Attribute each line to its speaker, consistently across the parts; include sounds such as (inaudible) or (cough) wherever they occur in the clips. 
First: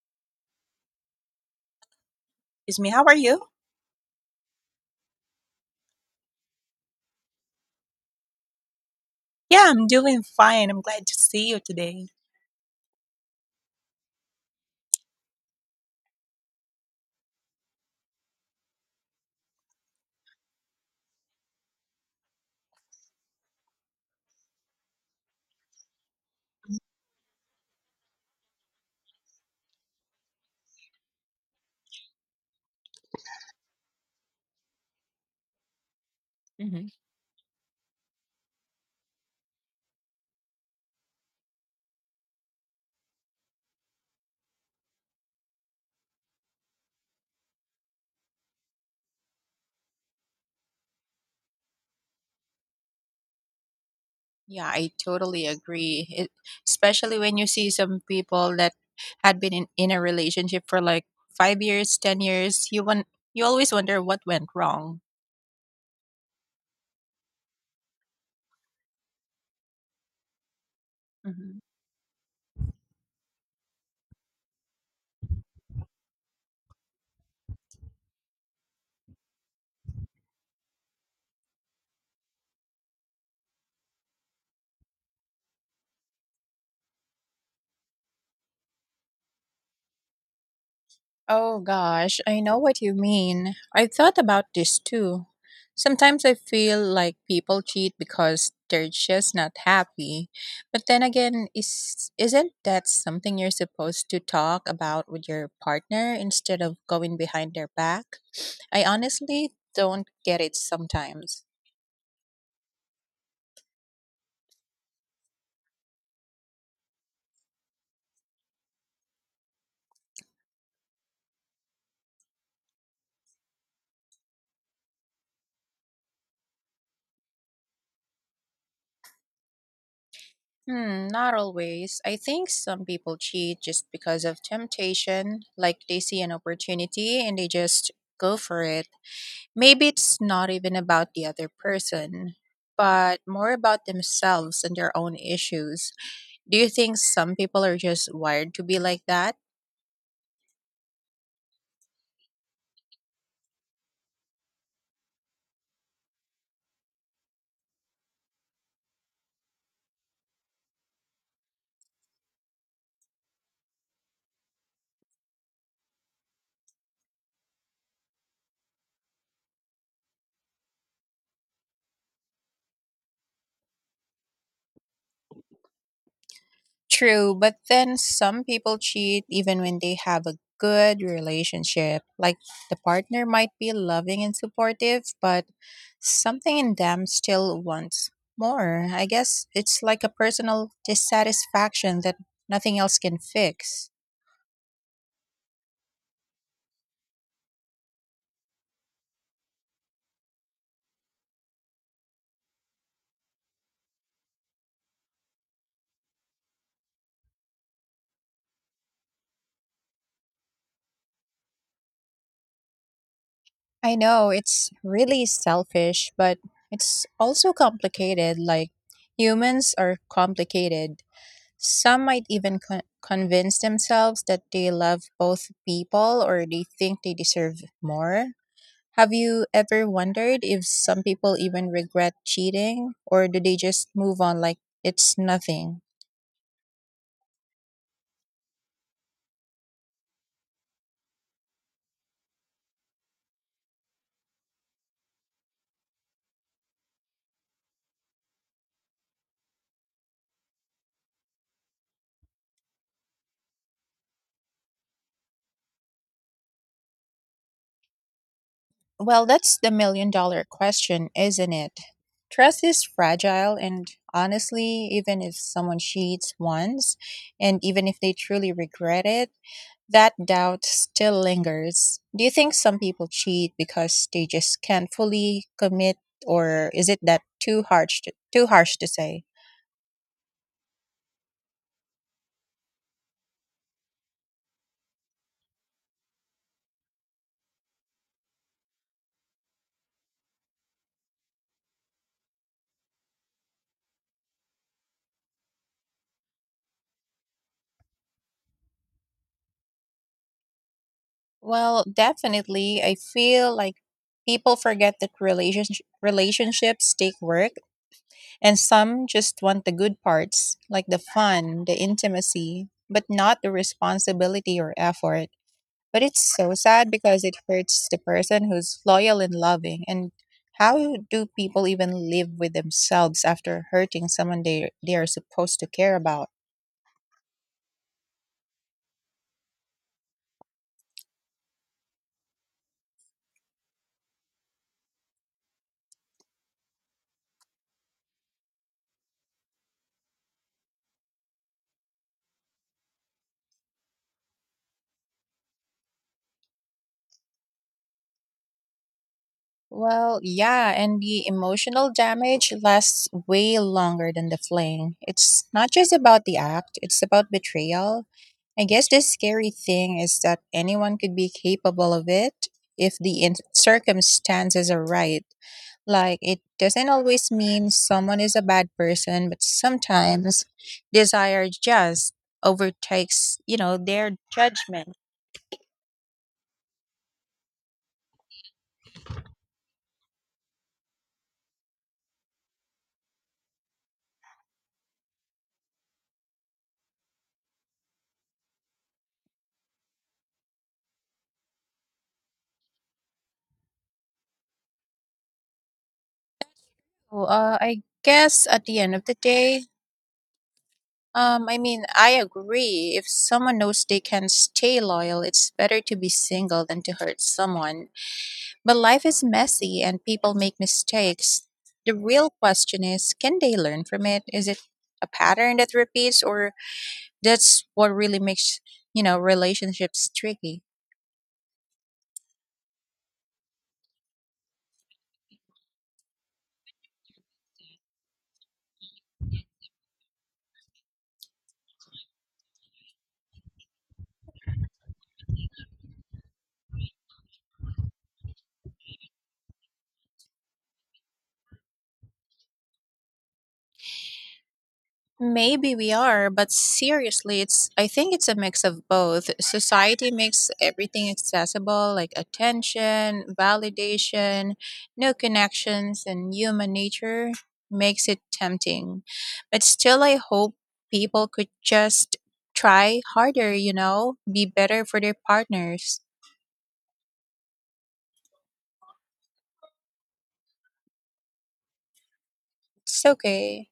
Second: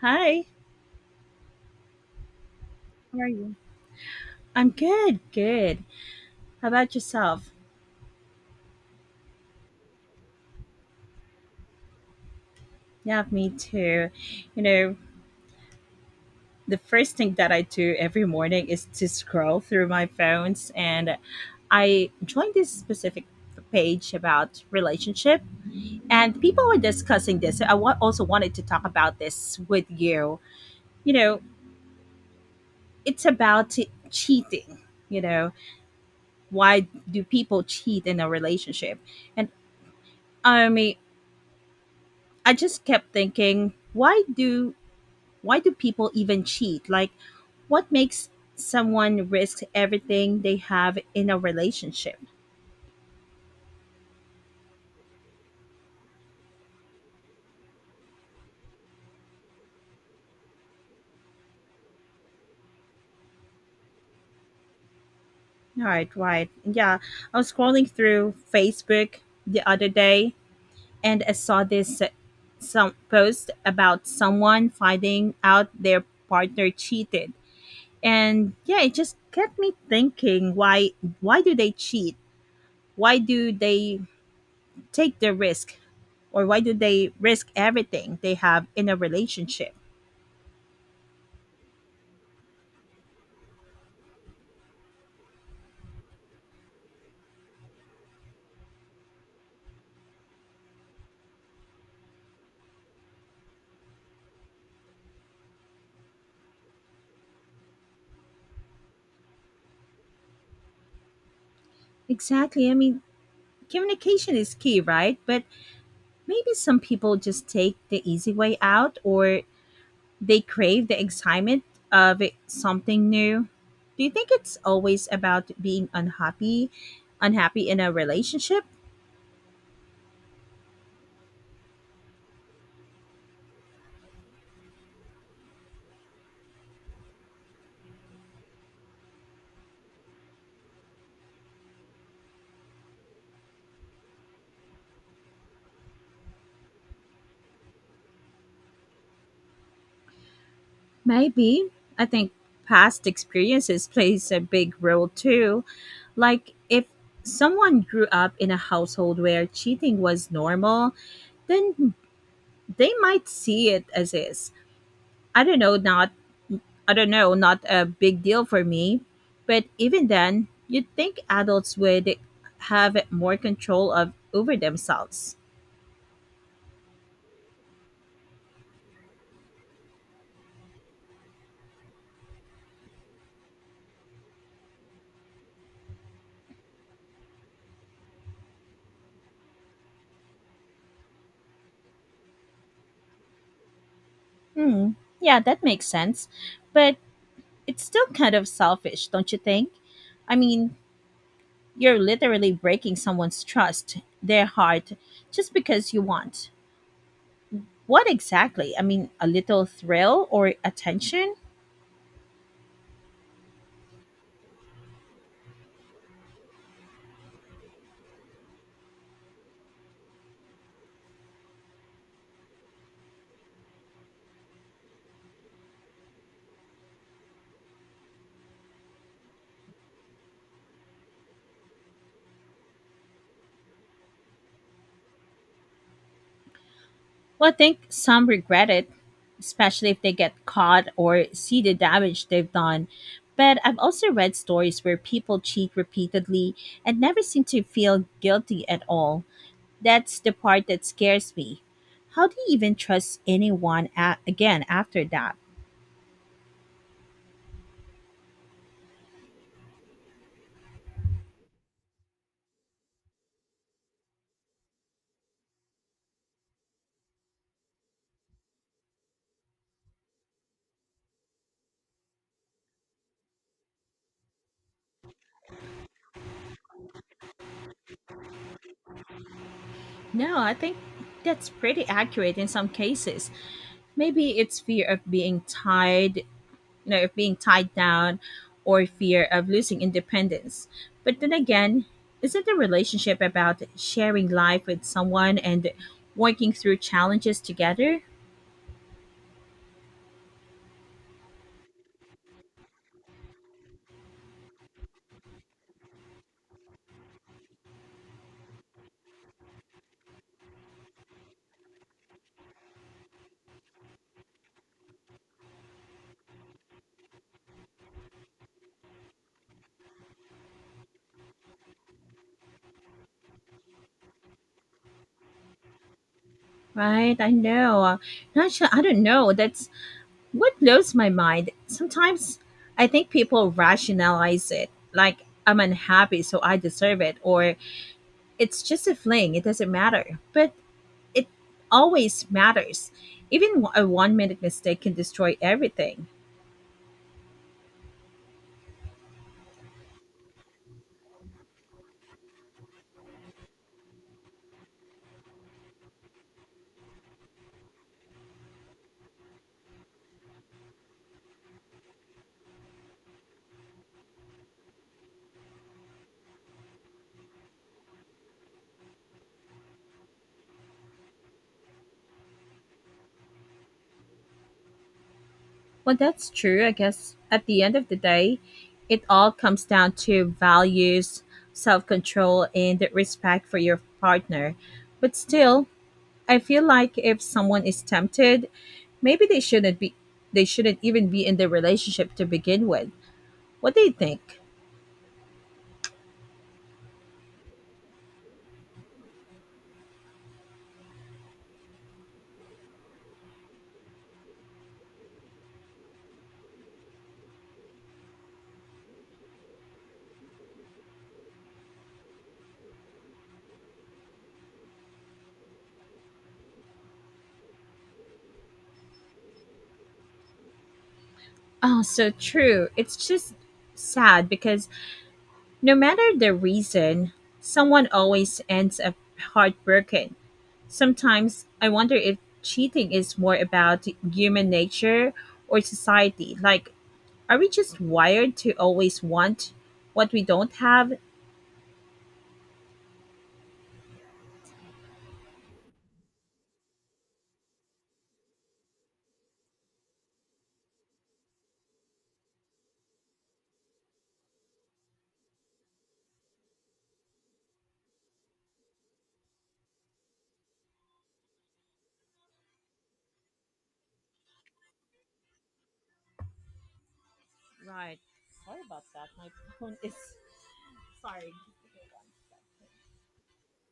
Speaker 1: Hi,
Speaker 2: Excuse me, how are
Speaker 1: how are
Speaker 2: you?
Speaker 1: you? I'm good, good. How about yourself?
Speaker 2: Yeah, I'm doing fine. I'm glad to see you today.
Speaker 1: Yeah, me too. You know, the first thing that I do every morning is to scroll through my phones, and I joined this specific page about relationship, and people were discussing this. Also wanted to talk about this with you. You know, it's about cheating. You know,
Speaker 2: Hmm.
Speaker 1: why do people cheat in a relationship? And I mean, I just kept thinking, why do people even cheat? Like, what makes someone risk everything they have in a relationship?
Speaker 2: Yeah, I totally agree. It, especially when you see some people that had been in a relationship for like 5 years, 10 years, you always wonder what went wrong.
Speaker 1: All right, right. Yeah. I was scrolling through Facebook the other day and I
Speaker 2: Mm-hmm.
Speaker 1: saw this, some post about someone finding out their partner cheated. And yeah, it just kept me thinking why do they cheat? Why do they take the risk, or why do they risk everything they have in a relationship?
Speaker 2: Oh gosh, I know what you mean. I've thought about this too. Sometimes I feel like people cheat because they're just not happy. But then again, is isn't that something you're supposed to talk about with your partner instead of going behind their back? I honestly don't get it sometimes.
Speaker 1: Exactly. I mean, communication is key, right? But maybe some people just take the easy way out, or they crave the excitement of it, something new. Do you think it's always about being unhappy in a relationship?
Speaker 2: Hmm, not always. I think some people cheat just because of temptation, like they see an opportunity and they just go for it. Maybe it's not even about the other person, but more about themselves and their own issues. Do you think some people are just wired to be like that?
Speaker 1: Maybe. I think past experiences plays a big role too. Like, if someone grew up in a household where cheating was normal, then they might see it as is. I don't know, not a big deal for me. But even then, you'd think adults would have more control of over themselves.
Speaker 2: True, but then some people cheat even when they have a good relationship. Like the partner might be loving and supportive, but something in them still wants more. I guess it's like a personal dissatisfaction that nothing else can fix.
Speaker 1: Hmm. Yeah, that makes sense. But it's still kind of selfish, don't you think? I mean, you're literally breaking someone's trust, their heart, just because you want. What exactly? I mean, a little thrill or attention?
Speaker 2: I know it's really selfish, but it's also complicated. Like humans are complicated. Some might even convince themselves that they love both people, or they think they deserve more. Have you ever wondered if some people even regret cheating, or do they just move on like it's nothing?
Speaker 1: Well, I think some regret it, especially if they get caught or see the damage they've done. But I've also read stories where people cheat repeatedly and never seem to feel guilty at all. That's the part that scares me. How do you even trust anyone again after that?
Speaker 2: Well, that's the million dollar question, isn't it? Trust is fragile, and honestly, even if someone cheats once, and even if they truly regret it, that doubt still lingers. Do you think some people cheat because they just can't fully commit, or is it that too harsh to say?
Speaker 1: No, I think that's pretty accurate in some cases. Maybe it's fear of being tied down, or fear of losing independence. But then again, isn't the relationship about sharing life with someone and working through challenges together?
Speaker 2: Well, definitely. I feel like people forget that relationships take work. And some just want the good parts, like the fun, the intimacy, but not the responsibility or effort. But it's so sad because it hurts the person who's loyal and loving. And how do people even live with themselves after hurting someone they are supposed to care about?
Speaker 1: Right? I know. Not sure. I don't know. That's what blows my mind. Sometimes I think people rationalize it like, I'm unhappy, so I deserve it, or it's just a fling, it doesn't matter. But it always matters. Even a one minute mistake can destroy everything.
Speaker 2: Well, yeah, and the emotional damage lasts way longer than the fling. It's not just about the act, it's about betrayal. I guess the scary thing is that anyone could be capable of it if the circumstances are right. Like, it doesn't always mean someone is a bad person, but sometimes desire just overtakes, you know, their judgment.
Speaker 1: Well, that's true. I guess at the end of the day, it all comes down to values, self control, and respect for your partner. But still, I feel like if someone is tempted, maybe they shouldn't even be in the relationship to begin with. What do you think?
Speaker 2: I guess at the end of the day, I agree. If someone knows they can stay loyal, it's better to be single than to hurt someone. But life is messy and people make mistakes. The real question is, can they learn from it? Is it a pattern that repeats, or that's what really makes, you know, relationships tricky?
Speaker 1: Oh, so true. It's just sad because no matter the reason, someone always ends up heartbroken. Sometimes I wonder if cheating is more about human nature or society. Like, are we just wired to always want what we don't have?
Speaker 2: Maybe we are, but seriously, it's I think it's a mix of both. Society makes everything accessible, like attention, validation, no connections, and human nature makes it tempting. But still, I hope people could just try harder, you know, be better for their partners.
Speaker 1: Right. Sorry about that. My phone is, sorry.
Speaker 2: It's okay.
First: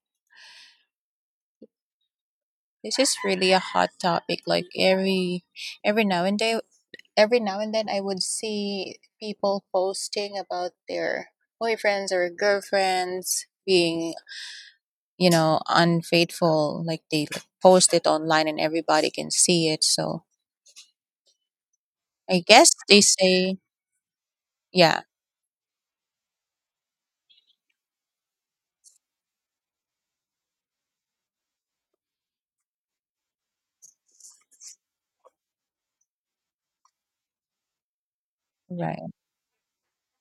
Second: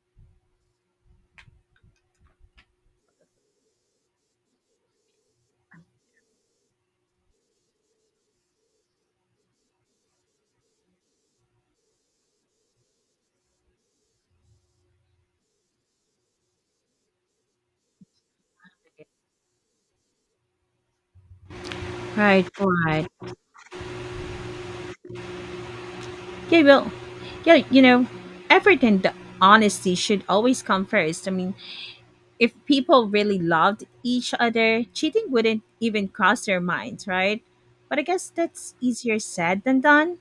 Speaker 2: This is really a hot topic. Like every now and day every now and then I would see people posting about their boyfriends or girlfriends being, you know, unfaithful. Like they, like, post it online and everybody can see it. So I
Speaker 1: Right,
Speaker 2: guess they
Speaker 1: right.
Speaker 2: say, yeah,
Speaker 1: Yeah, well, yeah, effort and honesty should always come first. I mean, if people really loved each other, cheating wouldn't even cross their minds, right? But I guess that's
Speaker 2: right.
Speaker 1: easier said than done.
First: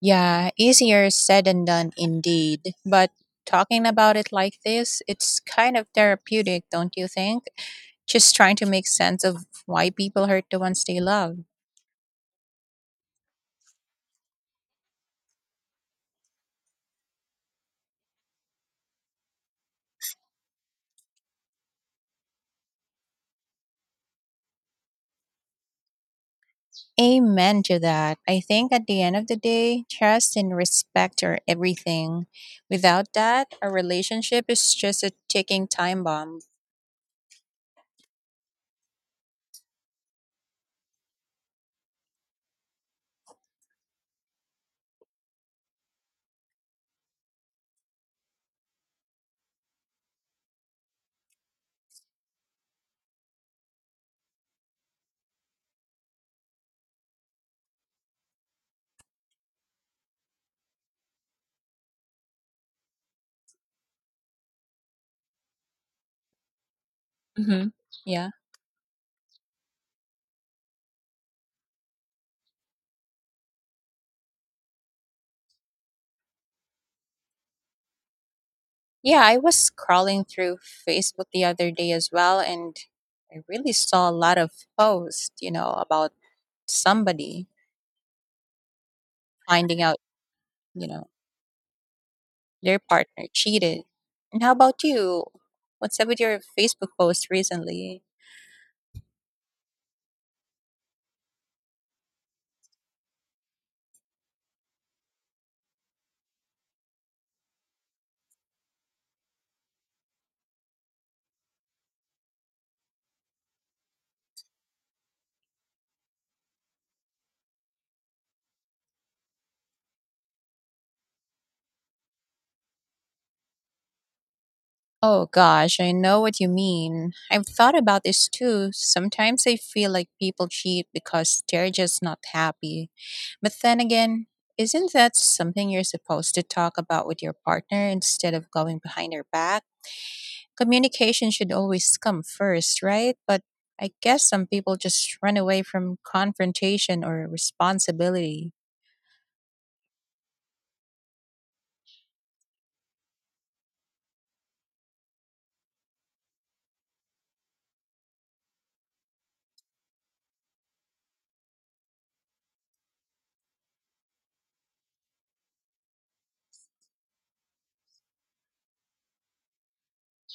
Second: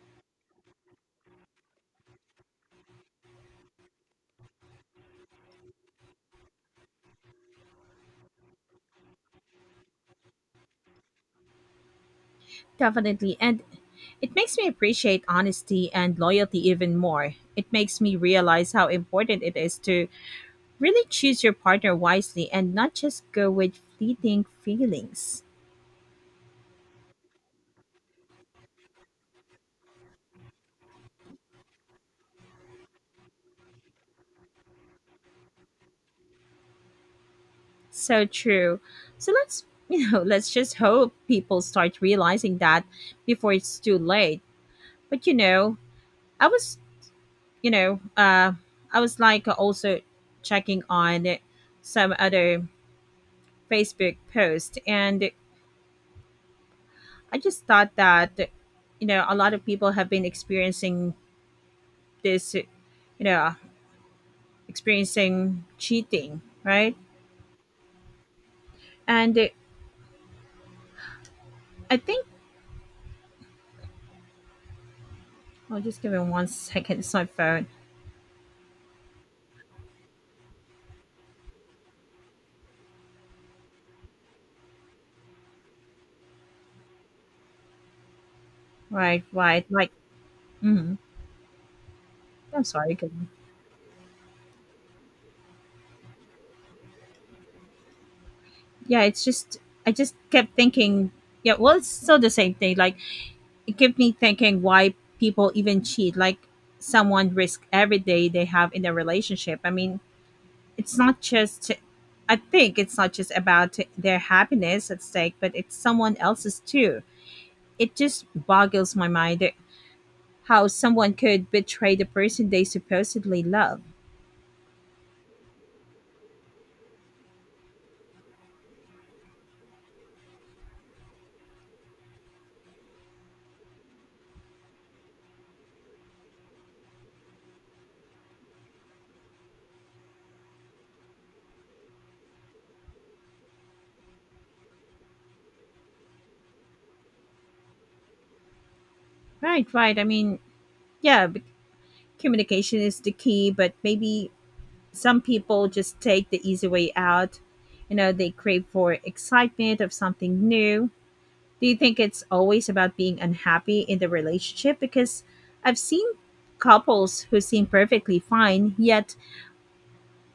Speaker 2: Yeah, easier said than done indeed. But talking about it like this, it's kind of therapeutic, don't you think? Just trying to make sense of why people hurt the ones they love.
Speaker 1: Definitely. And it makes me appreciate honesty and loyalty even more. It makes me realize how important it is to really choose your partner wisely and not just go with fleeting feelings.
Speaker 2: Amen to that. I think at the end of the day, trust and respect are everything. Without that, a relationship is just a ticking time bomb.
Speaker 1: So true. So let's, (laughs) let's just hope people start realizing that before it's too late. But you know, I was, you know, uh I was like also checking on some other Facebook post, and I just thought that, a lot of people have been experiencing this, know, experiencing cheating, right?
Speaker 2: Hmm. Yeah.
Speaker 1: And I think I'll just give him one second. It's my phone.
Speaker 2: Yeah, I was scrolling through Facebook the other day as well, and I really saw a lot of posts, you know, about somebody
Speaker 1: Right, right.
Speaker 2: finding
Speaker 1: Like,
Speaker 2: out, you
Speaker 1: mhm.
Speaker 2: know,
Speaker 1: I'm
Speaker 2: their
Speaker 1: sorry, go
Speaker 2: partner
Speaker 1: on.
Speaker 2: cheated. And how about you? What's up with your Facebook post recently?
Speaker 1: Yeah, I just kept thinking, yeah, well, it's still the same thing. Like, it kept me thinking why people even cheat. Like, someone risk every day they have in their relationship. I mean, it's not just I think it's not just about their happiness at stake, but it's someone else's too. It just boggles my mind how someone could betray the person they supposedly love.
Speaker 2: Oh gosh, I know what you mean. I've thought about this too. Sometimes I feel like people cheat because they're just not happy. But then again, isn't that something you're supposed to talk about with your partner instead of going behind their back? Communication should always come first, right? But I guess some people just run away from confrontation or responsibility.
Speaker 1: Right, right. I mean, yeah, communication is the key, but maybe some people just take the easy way out. They crave for excitement of something new. Do you think it's always about being unhappy in the relationship? Because I've seen couples who seem perfectly fine, yet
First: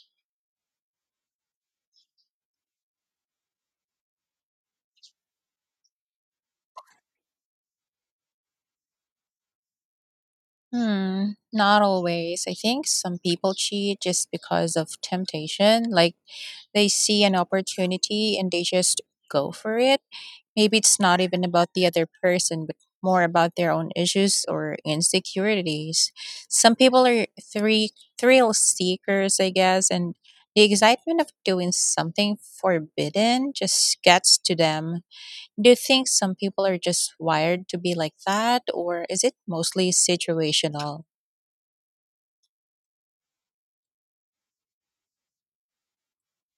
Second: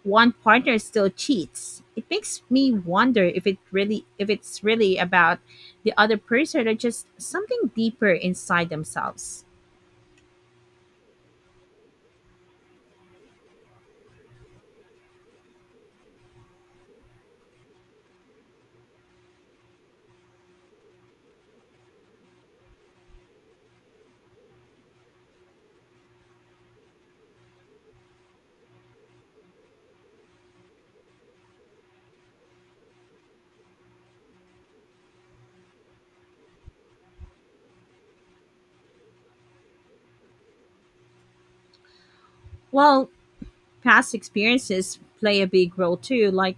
Speaker 1: one partner still cheats. It makes me wonder if it's really about the other person or just something deeper inside themselves.
Speaker 2: Hmm, not always. I think some people cheat just because of temptation. Like they see an opportunity and they just go for it. Maybe it's not even about the other person, but more about their own issues or insecurities. Some people are three thrill seekers, I guess, and the excitement of doing something forbidden just gets to them. Do you think some people are just wired to be like that, or is it mostly situational?
Speaker 1: Well, past experiences play a big role too. Like,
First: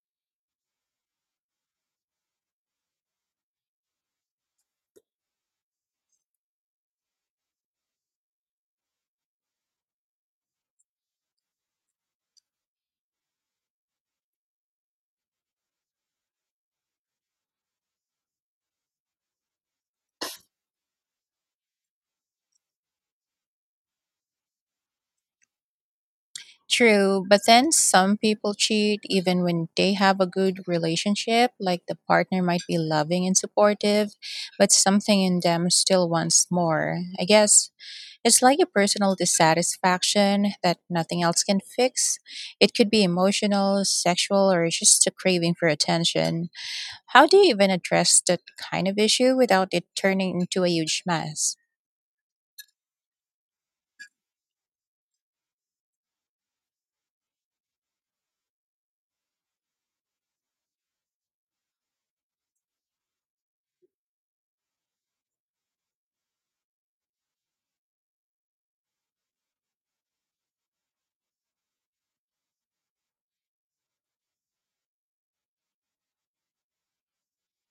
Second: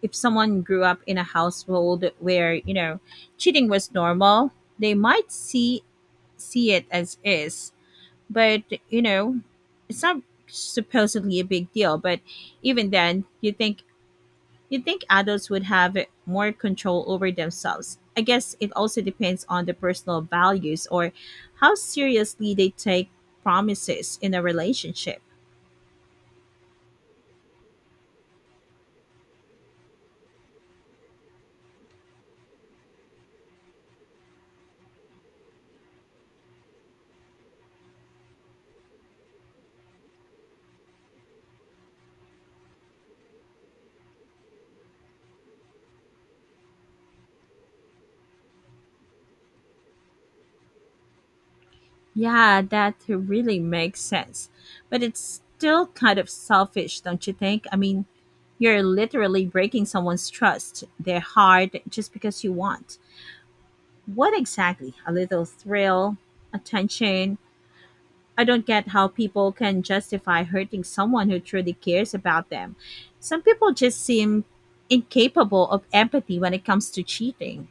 Speaker 1: if someone grew up in a household where, cheating was normal, they might see it as is. But you know it's not supposedly a big deal. But even then, you think adults would have more control over themselves. I guess it also depends on the personal values or how seriously they take promises in a relationship.
Speaker 2: True, but then some people cheat even when they have a good relationship, like the partner might be loving and supportive, but something in them still wants more. I guess it's like a personal dissatisfaction that nothing else can fix. It could be emotional, sexual, or just a craving for attention. How do you even address that kind of issue without it turning into a huge mess?
Speaker 1: Yeah, that really makes sense, but it's still kind of selfish, don't you think? I mean, you're literally breaking someone's trust, their heart, just because you want. What exactly? A little thrill, attention. I don't get how people can justify hurting someone who truly cares about them. Some people just seem incapable of empathy when it comes to cheating.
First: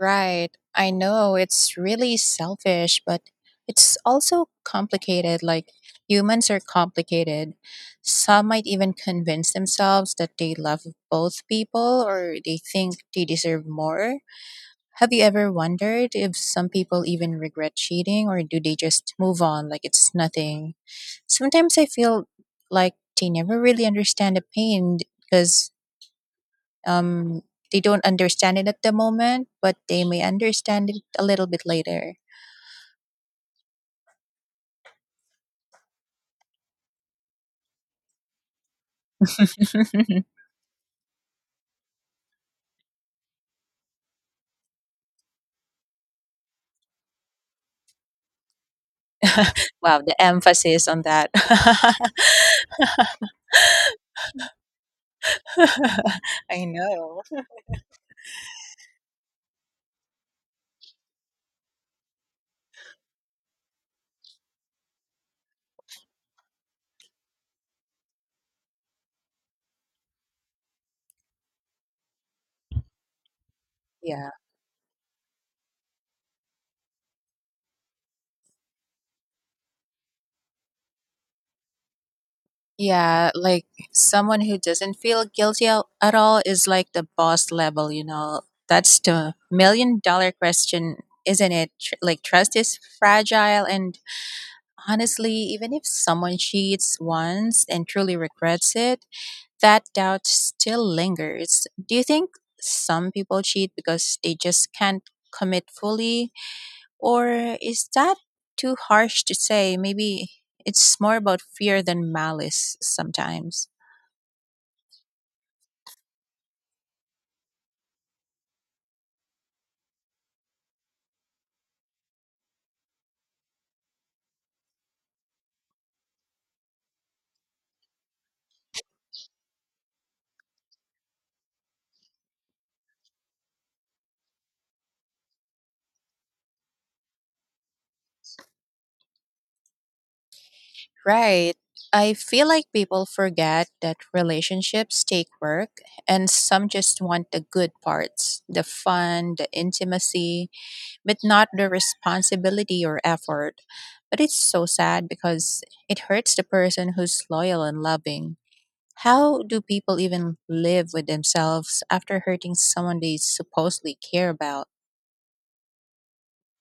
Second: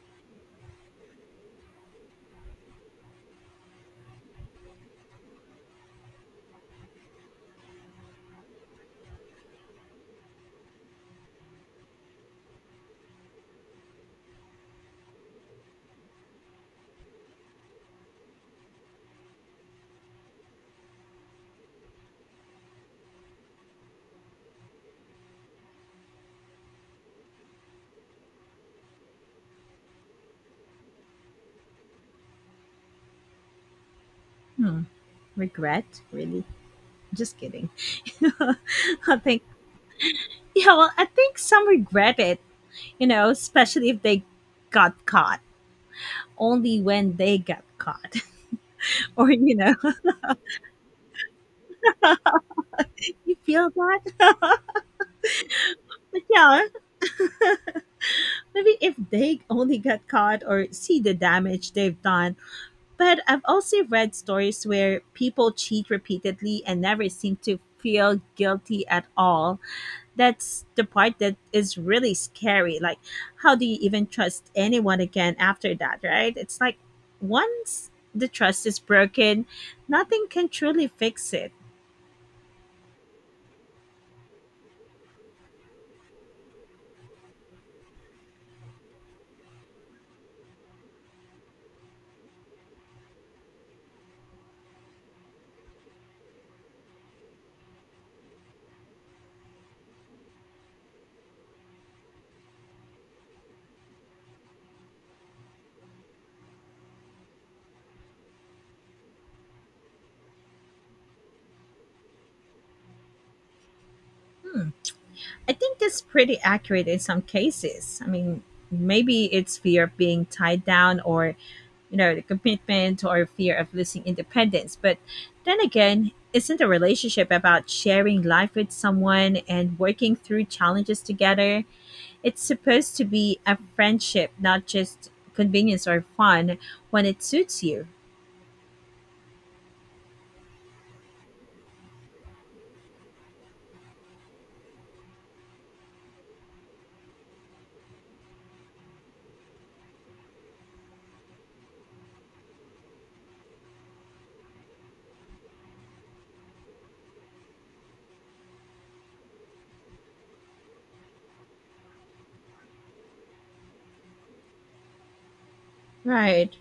Speaker 2: Right. I know it's really selfish, but it's also complicated. Like humans are complicated. Some might even convince themselves that they love both people, or they think they deserve more. Have you ever wondered if some people even regret cheating, or do they just move on like it's nothing? Sometimes I feel like they never really understand the pain because um, they don't understand it at the moment, but they may understand it a little bit later.
Speaker 1: Hmm, regret? Really? Just kidding. (laughs) I think,
Speaker 2: (laughs)
Speaker 1: yeah, well, I think some regret it, especially if they got caught. Only when they got caught. (laughs) Or,
Speaker 2: Wow, the emphasis on that. (laughs)
Speaker 1: (laughs) you feel that? But yeah,
Speaker 2: I know.
Speaker 1: maybe if they only got caught or see the damage they've done. But I've also read stories where people cheat repeatedly and never seem to feel guilty at all. That's the part that is really scary. Like, how do you even
Speaker 2: Yeah.
Speaker 1: trust anyone again after that, right? It's like once the trust is broken, nothing can truly fix it.
Speaker 2: Yeah, like someone who doesn't feel guilty at all is like the boss level, you know. That's the million dollar question, isn't it? Like trust is fragile and honestly, even if someone cheats once and truly regrets it, that doubt still lingers. Do you think some people cheat because they just can't commit fully, or is that too harsh to say? Maybe it's more about fear than malice sometimes.
Speaker 1: I think that's pretty accurate in some cases. I mean, maybe it's fear of being tied down, or the commitment, or fear of losing independence. But then again, isn't a relationship about sharing life with someone and working through challenges together? It's supposed to be a friendship, not just convenience or fun when it suits you.
Speaker 2: Right. I feel like people forget that relationships take work, and some just want the good parts, the fun, the intimacy, but not the responsibility or effort. But it's so sad because it hurts the person who's loyal and loving. How do people even live with themselves after hurting someone they supposedly care about?
Speaker 1: Right.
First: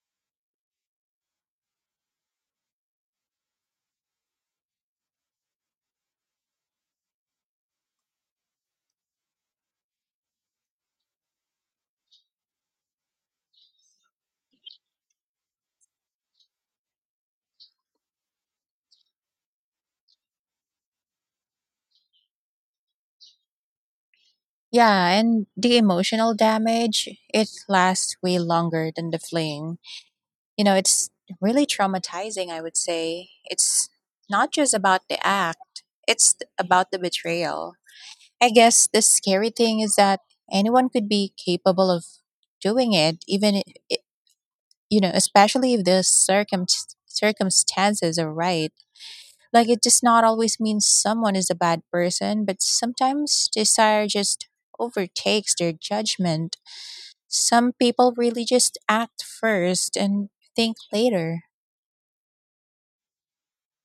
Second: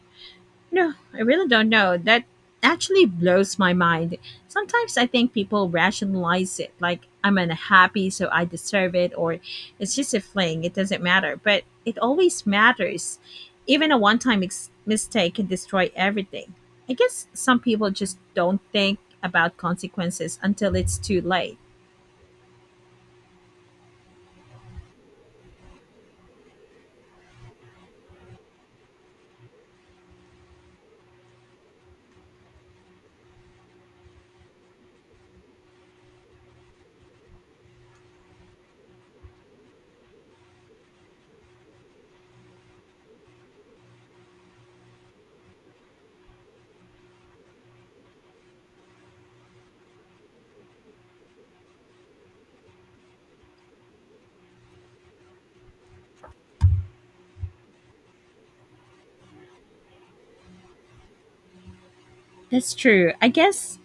Speaker 1: No, I really don't know. That actually blows my mind. Sometimes I think people rationalize it like, I'm unhappy, so I deserve it, or it's just a fling, it doesn't matter. But it always matters. Even a one time mistake can destroy everything. I guess some people just don't think about consequences until it's too late.
Speaker 2: Yeah, and the emotional damage, it lasts way longer than the fling. You know, it's really traumatizing, I would say. It's not just about the act, it's about the betrayal. I guess the scary thing is that anyone could be capable of doing it, i- you know, especially if the circumstances are right. Like, it does not always mean someone is a bad person, but sometimes desire just overtakes their judgment. Some people really just act first and think later.
Speaker 1: That's true. I guess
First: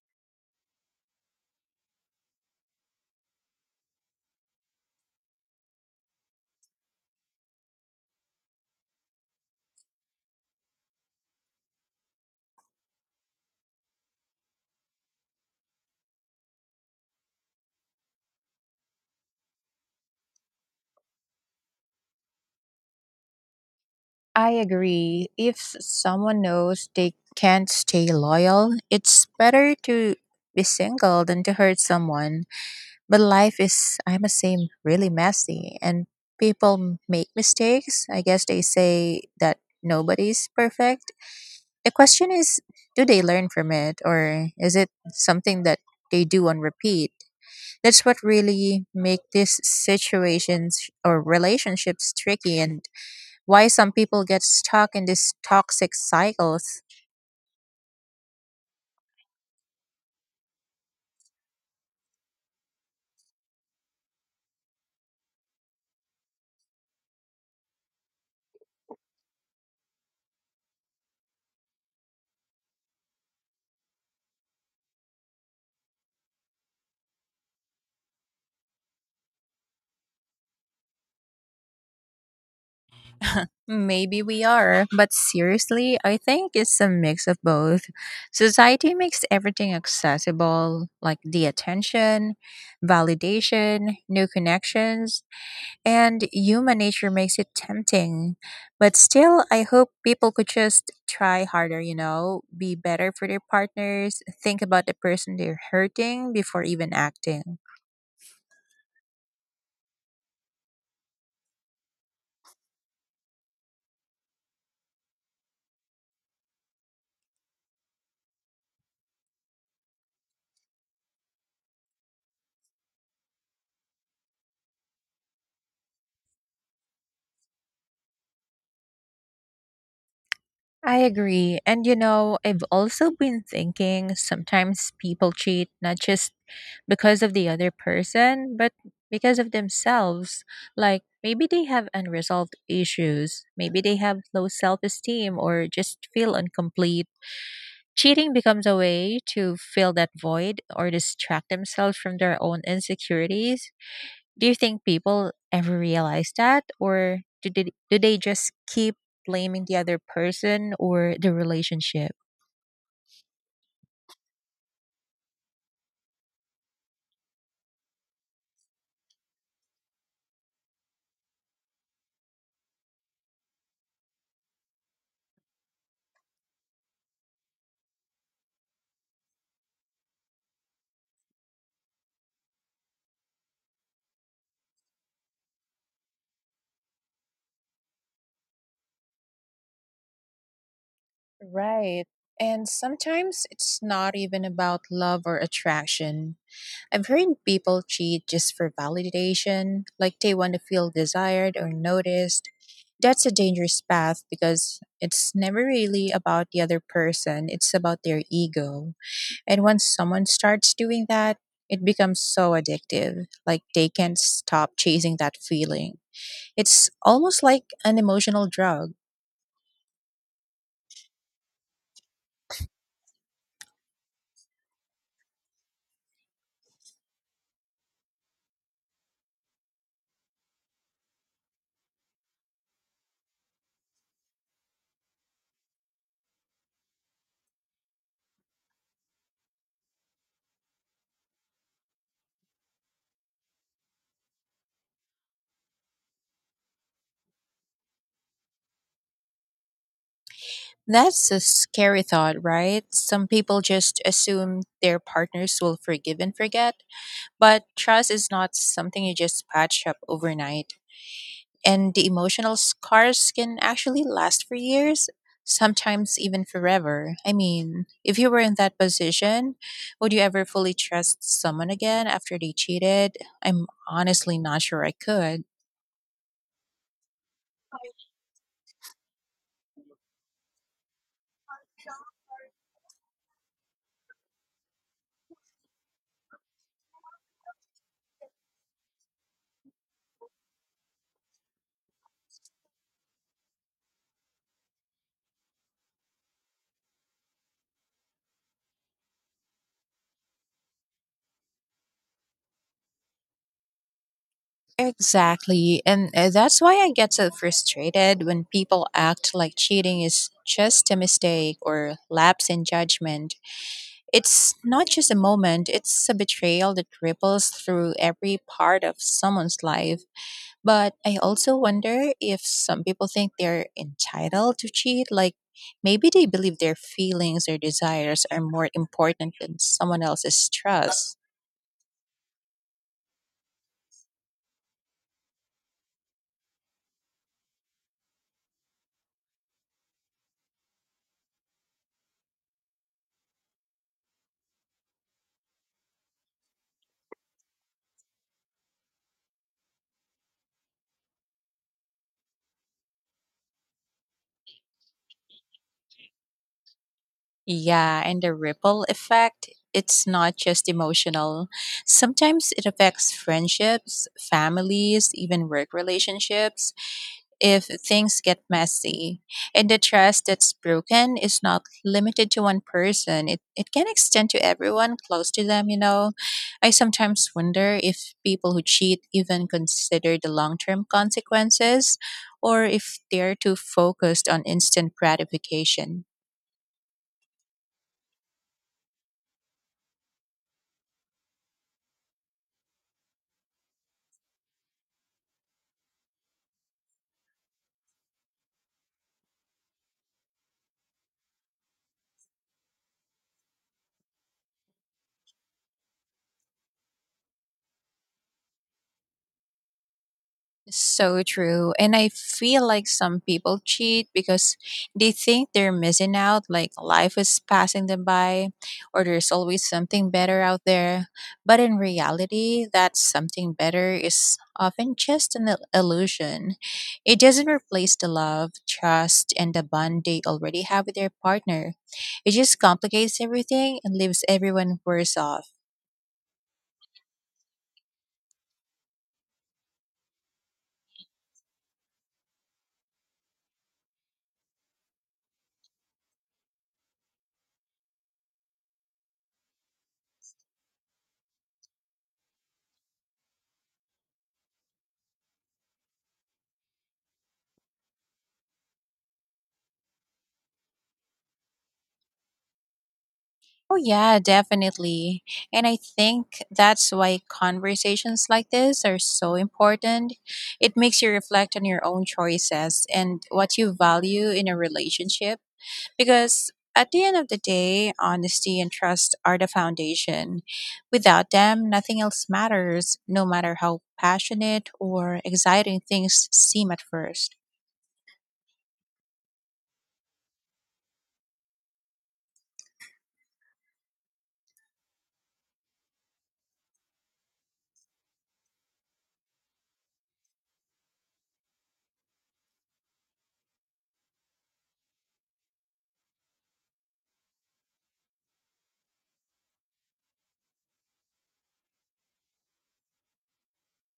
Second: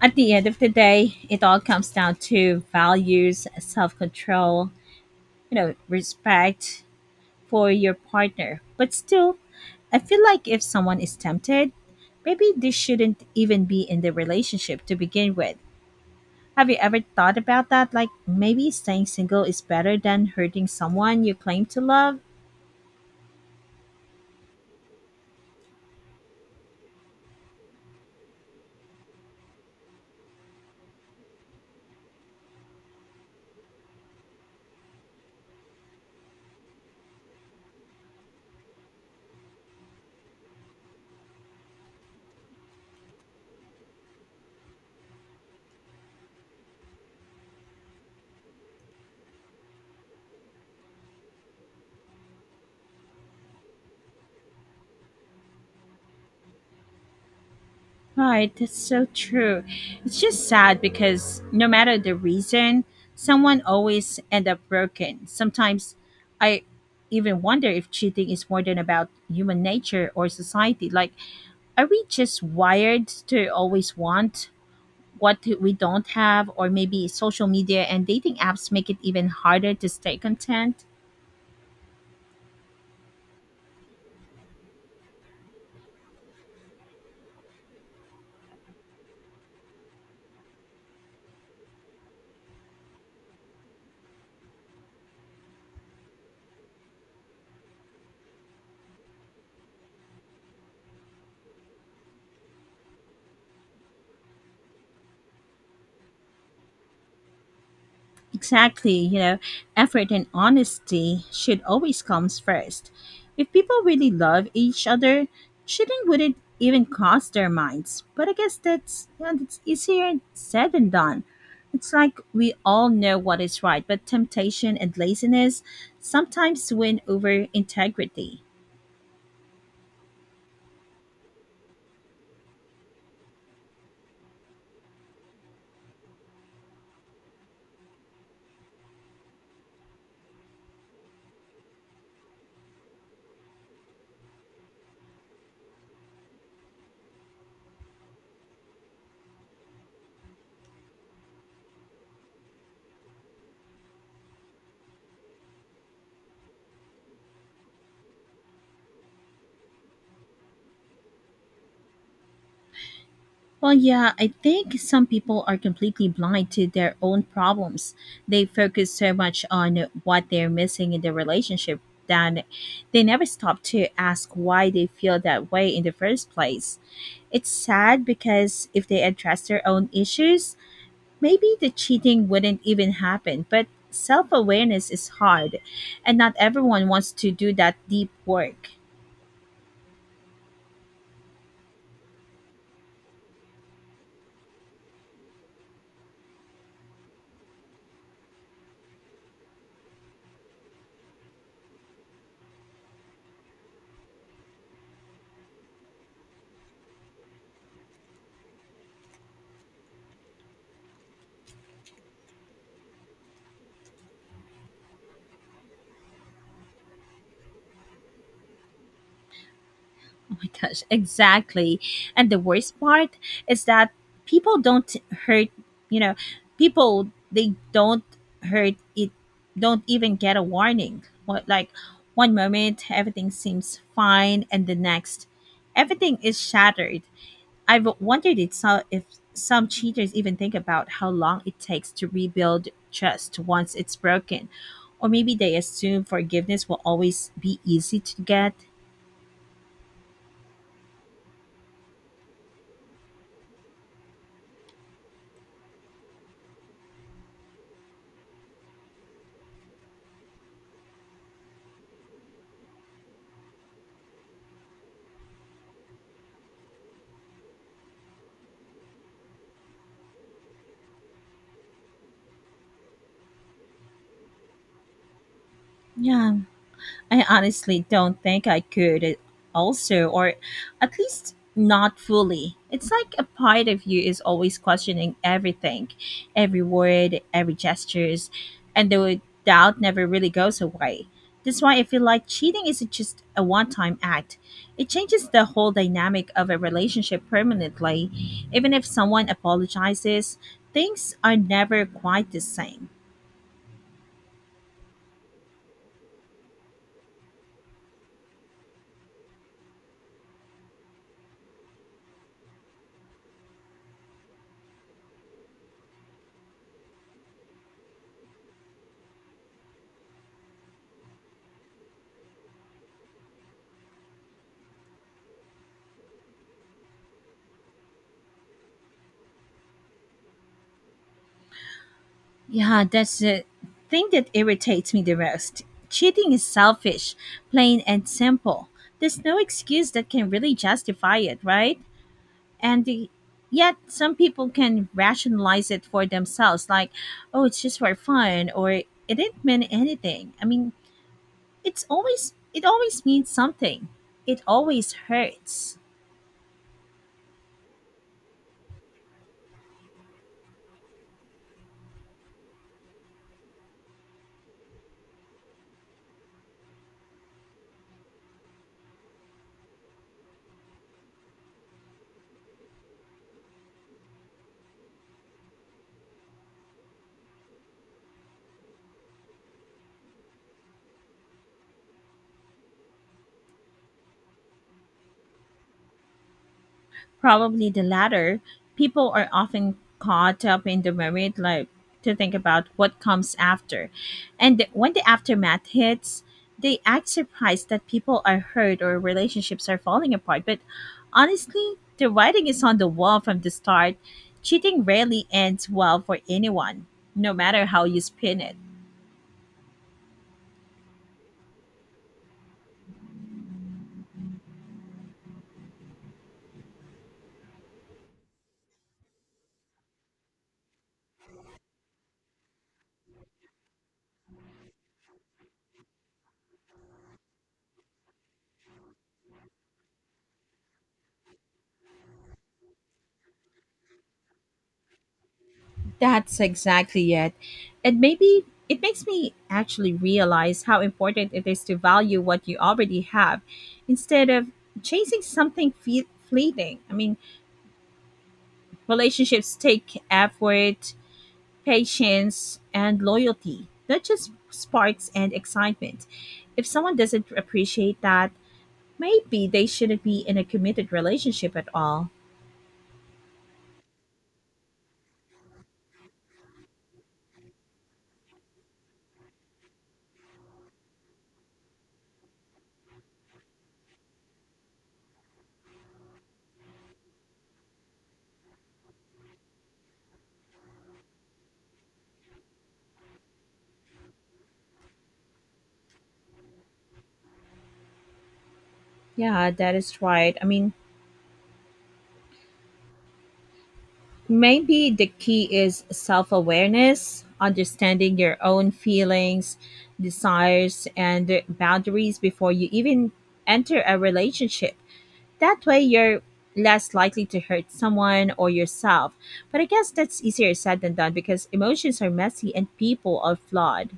Speaker 1: at the end of the day, it all comes down to values, self control, respect, for your partner. But still, I feel like if someone is tempted, maybe they shouldn't even be in the relationship to begin with. Have you ever thought about that? Like, maybe staying single is better than hurting someone you claim to love?
Speaker 2: I agree. If someone knows they can't stay loyal, it's better to be single than to hurt someone. But life is, I must say, really messy and people make mistakes. I guess they say that nobody's perfect. The question is, do they learn from it, or is it something that they do on repeat? That's what really make these situations or relationships tricky, and why some people get stuck in these toxic cycles.
Speaker 1: Right, that's so true. It's just sad because no matter the reason, someone always end up broken. Sometimes I even wonder if cheating is more than about human nature or society. Like, are we just wired to always want what we don't have? Or maybe social media and dating apps make it even harder to stay content?
Speaker 2: Maybe we are, but seriously, I think it's a mix of both. Society makes everything accessible, like the attention, validation, new connections, and human nature makes it tempting. But still, I hope people could just try harder, you know, be better for their partners, think about the person they're hurting before even acting.
Speaker 1: Exactly. Effort and honesty should always comes first. If people really love each other, cheating wouldn't even cross their minds. But I guess that's, that's easier said than done. It's like we all know what is right, but temptation and laziness sometimes win over integrity.
Speaker 2: I agree. And you know, I've also been thinking, sometimes people cheat not just because of the other person, but because of themselves. Like maybe they have unresolved issues, maybe they have low self esteem or just feel incomplete. Cheating becomes a way to fill that void or distract themselves from their own insecurities. Do you think people ever realize that, or do they just keep blaming the other person or the relationship?
Speaker 1: Well, yeah, I think some people are completely blind to their own problems. They focus so much on what they're missing in their relationship that they never stop to ask why they feel that way in the first place. It's sad because if they address their own issues, maybe the cheating wouldn't even happen. But self awareness is hard, and not everyone wants to do that deep work.
Speaker 2: Right. And sometimes it's not even about love or attraction. I've heard people cheat just for validation, like they want to feel desired or noticed. That's a dangerous path because it's never really about the other person, it's about their ego. And once someone starts doing that, it becomes so addictive, like they can't stop chasing that feeling. It's almost like an emotional drug.
Speaker 1: Oh my gosh, exactly. And the worst part is that people don't hurt, you know, people they don't hurt, it don't even get a warning. What? Like, one moment everything seems fine, and the next everything is shattered. I've wondered it so if some cheaters even think about how long it takes to rebuild trust once it's broken. Or maybe they assume forgiveness will always be easy to get.
Speaker 2: That's a scary thought, right? Some people just assume their partners will forgive and forget. But trust is not something you just patch up overnight. And the emotional scars can actually last for years, sometimes even forever. I mean, if you were in that position, would you ever fully trust someone again after they cheated? I'm honestly not sure I could.
Speaker 1: Yeah, I honestly don't think I could also, or at least not fully. It's like a part of you is always questioning everything, every word, every gestures, and the doubt never really goes away. That's why I feel like cheating isn't just a one time act. It changes the whole dynamic of a relationship permanently. Even if someone apologizes, things are never quite the same.
Speaker 2: Exactly. And that's why I get so frustrated when people act like cheating is just a mistake or lapse in judgment. It's not just a moment, it's a betrayal that ripples through every part of someone's life. But I also wonder if some people think they're entitled to cheat. Like maybe they believe their feelings or desires are more important than someone else's trust.
Speaker 1: Yeah, that's the thing that irritates me the most. Cheating is selfish, plain and simple. There's no excuse that can really justify it, right? And the, yet some people can rationalize it for themselves, like, "Oh, it's just for fun," or "It didn't mean anything." I mean, it always means something. It always hurts.
Speaker 2: Yeah, and the ripple effect, it's not just emotional. Sometimes it affects friendships, families, even work relationships if things get messy. And the trust that's broken is not limited to one person, it can extend to everyone close to them. I sometimes wonder if people who cheat even consider the long term consequences or if they're too focused on instant gratification.
Speaker 1: Probably the latter. People are often caught up in the merit, like to think about what comes after. And when the aftermath hits, they act surprised that people are hurt or relationships are falling apart. But honestly, the writing is on the wall from the start. Cheating rarely ends well for anyone, no matter how you spin it.
Speaker 2: So true. And I feel like some people cheat because they think they're missing out, like life is passing them by, or there's always something better out there. But in reality, that something better is often just illusion. It doesn't replace the love, trust, and the bond they already have with their partner. It just complicates everything and leaves everyone worse off.
Speaker 1: That's exactly it. And maybe it makes me actually realize how important it is to value what you already have instead of chasing something fleeting. I mean, relationships take effort, patience, and loyalty, not just sparks and excitement. If someone doesn't appreciate that, maybe they shouldn't be in a committed relationship at all.
Speaker 2: Oh, yeah, definitely. And I think that's why conversations like this are so important. It makes you reflect on your own choices and what you value in a relationship. Because at the end of the day, honesty and trust are the foundation. Without them, nothing else matters, no matter how passionate or exciting things seem at first.
Speaker 1: Yeah, that is right. I mean, maybe the key is self awareness, understanding your own feelings, desires, and boundaries before you even enter a relationship. That way, you're less likely to hurt someone or yourself. But I guess that's easier said than done because emotions are messy and people are flawed.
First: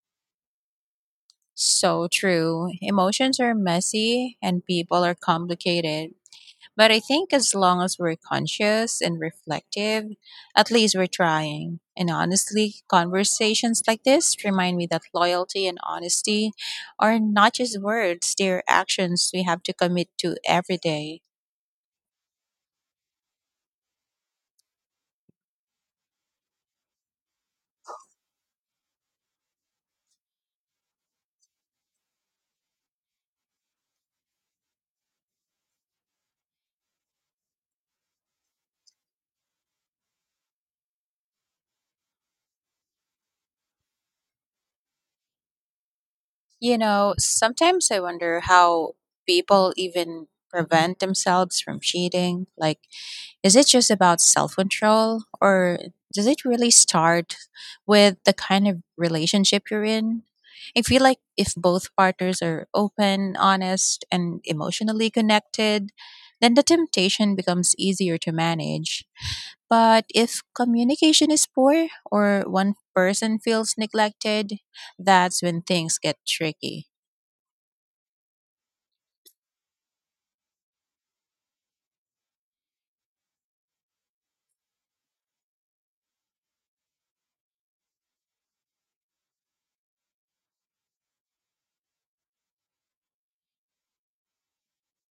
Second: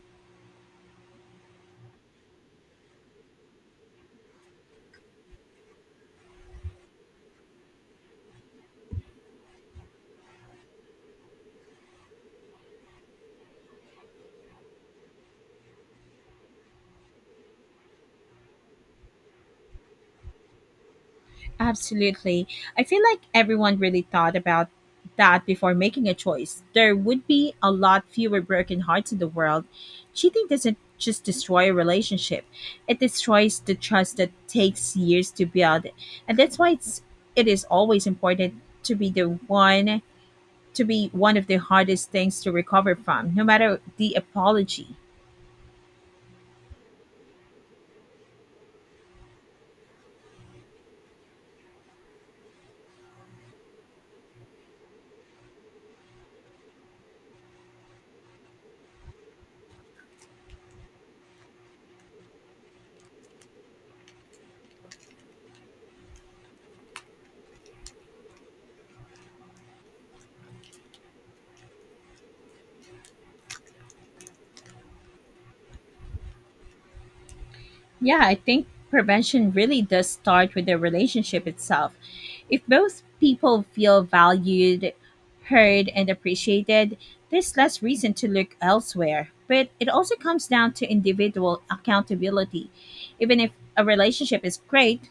Speaker 2: So true. Emotions are messy and people are complicated. But I think as long as we're conscious and reflective, at least we're trying. And honestly, conversations like this remind me that loyalty and honesty are not just words, they're actions we have to commit to every day.
Speaker 1: Absolutely. I feel like everyone really thought about that before making a choice, there would be a lot fewer broken hearts in the world. Cheating doesn't just destroy a relationship, it destroys the trust that takes years to build. And that's why it is always important to be the one to be one of the hardest things to recover from, no matter the apology.
Speaker 2: You know, sometimes I wonder how people even prevent themselves from cheating. Like, is it just about self control, or does it really start with the kind of relationship you're in? I feel like if both partners are open, honest, and emotionally connected, then the temptation becomes easier to manage. But if communication is poor or one person feels neglected, that's when things get tricky.
Speaker 1: Yeah, I think prevention really does start with the relationship itself. If both people feel valued, heard, and appreciated, there's less reason to look elsewhere. But it also comes down to individual accountability. Even if a relationship is great,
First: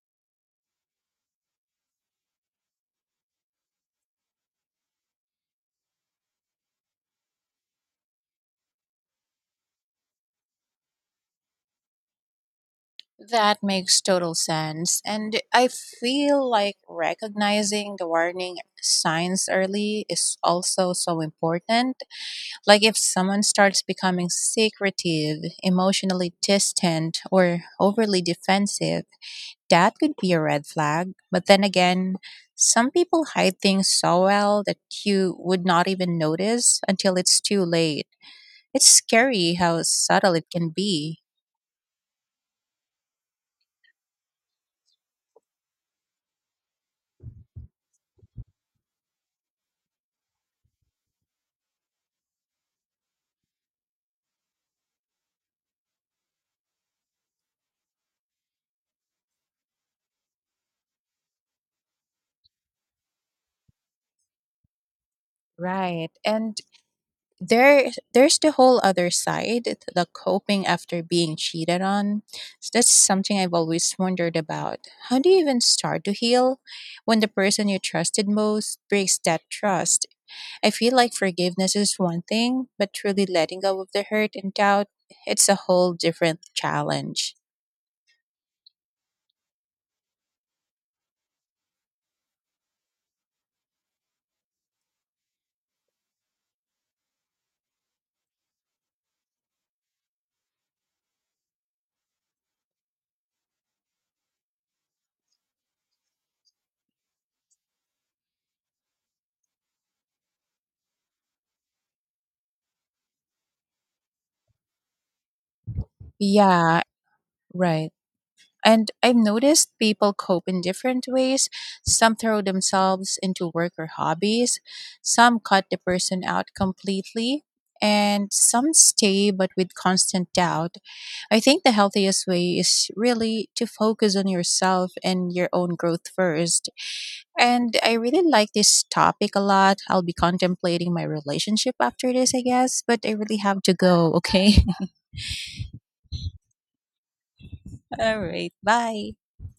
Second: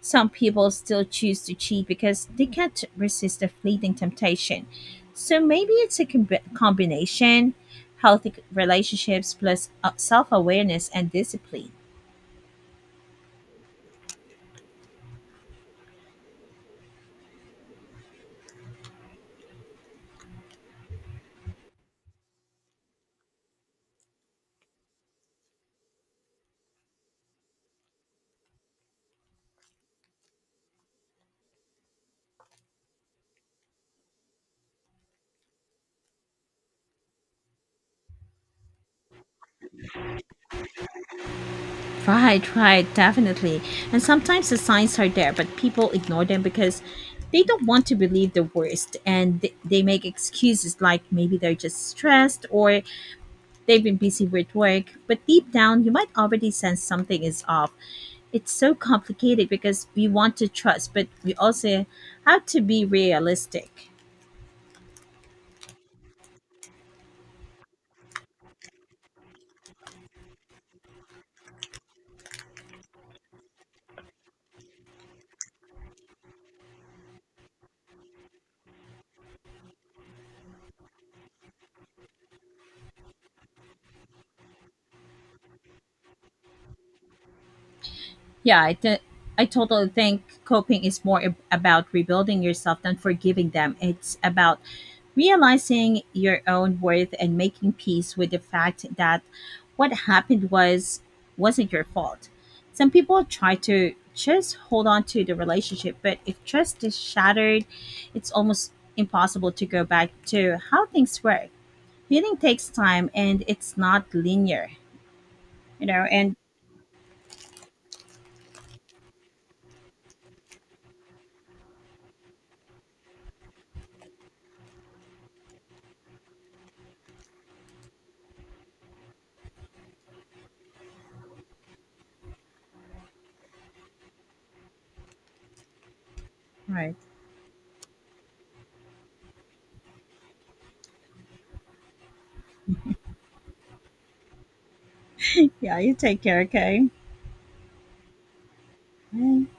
Speaker 1: some people still choose to cheat because they can't resist the fleeting temptation. So maybe it's a combination, healthy relationships plus self awareness and discipline.
Speaker 2: That makes total sense. And I feel like recognizing the warning signs early is also so important. Like if someone starts becoming secretive, emotionally distant, or overly defensive, that could be a red flag. But then again, some people hide things so well that you would not even notice until it's too late. It's scary how subtle it can be.
Speaker 1: Right, right, definitely. And sometimes the signs are there, but people ignore them because they don't want to believe the worst, and they make excuses like maybe they're just stressed or they've been busy with work. But deep down, you might already sense something is off. It's so complicated because we want to trust, but we also have to be realistic.
Speaker 2: Right. And there's the whole other side, the coping after being cheated on, so that's something I've always wondered about. How do you even start to heal when the person you trusted most breaks that trust? I feel like forgiveness is one thing, but truly letting go of the hurt and doubt, it's a whole different challenge.
Speaker 1: Yeah, I, th- I totally think coping is more about rebuilding yourself than forgiving them. It's about realizing your own worth and making peace with the fact that what happened was wasn't your fault. Some people try to just hold on to the relationship, but if trust is shattered, it's almost impossible to go back to how things were. Healing takes time and it's not linear, you know, and
Speaker 2: Yeah, right. And I've noticed people cope in different ways. Some throw themselves into work or hobbies, some cut the person out completely, and some stay but with constant doubt. I think the healthiest way is really to focus on yourself and your own growth first.
Speaker 1: right.
Speaker 2: And I really like this topic a lot. I'll be contemplating my relationship after this, I guess, but I really have to go, okay?
Speaker 1: Yeah, you take care, okay?
Speaker 2: (laughs) All right, bye.
Speaker 1: Bye.